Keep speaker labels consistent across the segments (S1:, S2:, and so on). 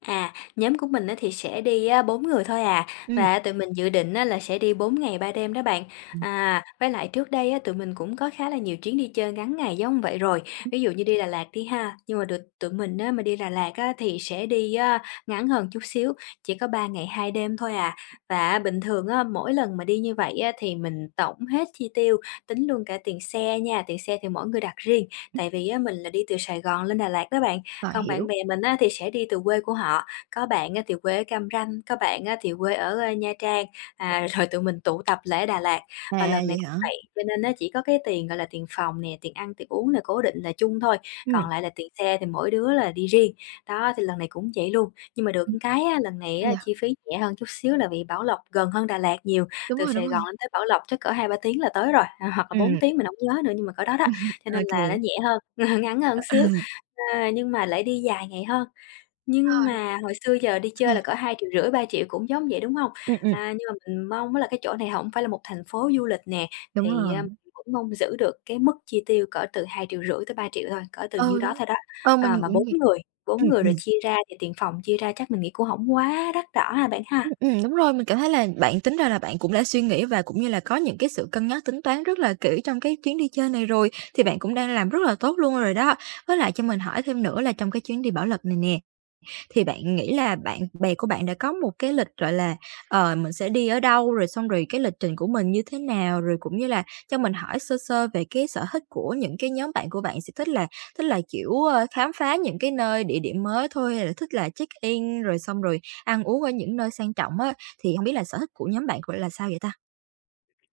S1: À, nhóm của mình á thì sẽ đi á 4 người thôi à,
S2: Ừm.
S1: và tụi mình dự định á là sẽ đi 4 ngày 3 đêm đó bạn.
S2: Ừm.
S1: À, với lại trước đây á, tụi mình cũng có khá là nhiều chuyến đi chơi ngắn ngày giống vậy rồi, ví dụ như đi Đà Lạt đi ha, nhưng mà được tụi mình á mà đi Đà Lạt á thì sẽ đi á ngắn hơn một chút xíu, chỉ có 3 ngày 2 đêm thôi à. Và á bình thường á, mỗi lần mà đi như vậy á thì mình tổng hết chi tiêu, tính luôn cả tiền xe nha, tiền xe thì mỗi người đặt riêng. Tại vì á, mình là đi từ Sài Gòn lên Đà Lạt đó bạn,
S2: À,
S1: còn bạn
S2: hiểu.
S1: bè mình á thì sẽ đi từ quê của họ, có bạn á thì quê ở Cam Ranh, có bạn á thì quê ở Nha Trang, à, rồi tụi mình tụ tập lại ở Đà Lạt.
S2: À,
S1: Và lần
S2: vậy
S1: này cũng
S2: hả?
S1: vậy, cho nên á chỉ có cái tiền, gọi là, tiền phòng nè, tiền ăn, tiền uống nè, cố định là chung thôi, còn
S2: Ừm.
S1: lại là tiền xe thì mỗi đứa là đi riêng, đó, thì lần này cũng vậy luôn. Nhưng mà được
S2: Hay
S1: một cái á, lần này
S2: vậy.
S1: chi phí rẻ hơn chút xíu là vì Bảo Lộc gần hơn Đà Lạt nhiều,
S2: Đúng
S1: từ
S2: rồi, đúng
S1: Sài Gòn
S2: rồi.
S1: lên tới Bảo Lộc chắc cỡ 2-3 tiếng là tới rồi, à, hoặc là 4
S2: Ừm.
S1: tiếng mình hổng nhớ nữa, nhưng mà cỡ đó đó, cho
S2: Ô
S1: nên là nó
S2: kê.
S1: nhẹ hơn, ngắn hơn
S2: Ờ,
S1: xíu,
S2: ừ.
S1: a, nhưng mà lại đi dài ngày hơn.
S2: Ờ,
S1: Nhưng
S2: đúng
S1: mà hồi xưa giờ
S2: [unintelligible]
S1: đi
S2: thì
S1: chơi là cỡ 2.500.000-3.000.000 cũng giống vậy, đúng hông?
S2: Ừm, ừm.
S1: À, nhưng mà mình mong á là cái chỗ này hổng phải là một thành phố du lịch nè,
S2: Đúng
S1: thì,
S2: rồi.
S1: à, mình cũng mong giữ được cái mức chi tiêu cỡ từ 2.500.000-3.000.000 thôi, cỡ từ nhiêu
S2: Ừ,
S1: đó
S2: đúng,
S1: thôi đó.
S2: ờ, mình
S1: À, mà
S2: cũng
S1: 4
S2: vậy.
S1: người,
S2: Ừm,
S1: 4 người rồi
S2: ừm.
S1: chia ra thì tiền phòng chia ra chắc mình nghĩ cũng hổng quá đắt đỏ ha bạn
S2: Ừm,
S1: ha.
S2: ừm, đúng rồi. Mình cảm thấy là bạn tính ra là bạn cũng đã suy nghĩ và cũng như là có những cái sự cân nhắc, tính toán rất là kỹ trong cái chuyến đi chơi này rồi, thì bạn cũng đang làm rất là tốt luôn rồi đó. Với lại cho mình hỏi thêm nữa là trong cái chuyến đi Bảo Lộc này nè, thì bạn nghĩ là bạn bè của bạn đã có một cái lịch, gọi là, ờ, mình sẽ đi ở đâu, rồi xong rồi cái lịch trình của mình như thế nào, rồi cũng như là cho mình hỏi sơ sơ về cái sở thích của những cái nhóm bạn của bạn, sẽ thích là thích là, kiểu, ơ, khám phá những cái nơi địa điểm mới thôi hay là thích là check-in rồi xong rồi ăn uống ở những nơi sang trọng á, thì hông biết là sở thích của nhóm bạn của là sao vậy ta?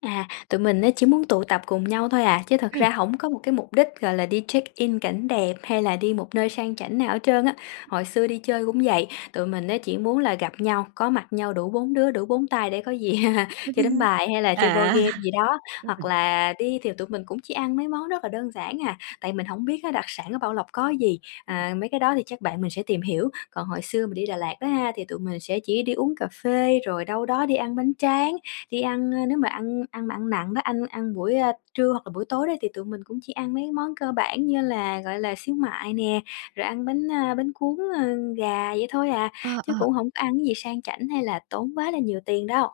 S1: À, tụi mình á chỉ muốn tụ tập cùng nhau thôi à, chứ thật
S2: Ừm.
S1: ra hổng có một cái mục đích, gọi là, đi check-in cảnh đẹp, hay là đi một nơi sang chảnh nào hết trơn á. Hồi xưa đi chơi cũng vậy, tụi mình á chỉ muốn là gặp nhau, có mặt nhau đủ 4 đứa, đủ 4 tay để có gì chơi đánh bài, hay là chơi board
S2: À!
S1: game gì đó, hoặc
S2: [unintelligible]
S1: là đi thì tụi mình cũng chỉ ăn mấy món rất là đơn giản à, tại mình hổng biết á đặc sản ở Bảo Lộc có gì.
S2: [unintelligible]
S1: À, mấy cái đó thì chắc bạn mình sẽ tìm hiểu, còn hồi xưa mình đi Đà Lạt đó ha, thì tụi mình sẽ chỉ đi uống cà phê, rồi đâu đó đi ăn bánh tráng, đi ăn, ơ, nếu mà ăn ăn nặng đó, ăn ăn buổi, ơ, trưa hoặc là buổi tối đó thì tụi mình cũng chỉ ăn mấy món cơ bản như là, gọi là, xíu mại nè, rồi ăn bánh, a, bánh cuốn, ơ, gà vậy thôi à,
S2: Ờ,
S1: chứ
S2: ờ.
S1: cũng hổng có ăn cái gì sang chảnh, hay là tốn quá là nhiều tiền đâu.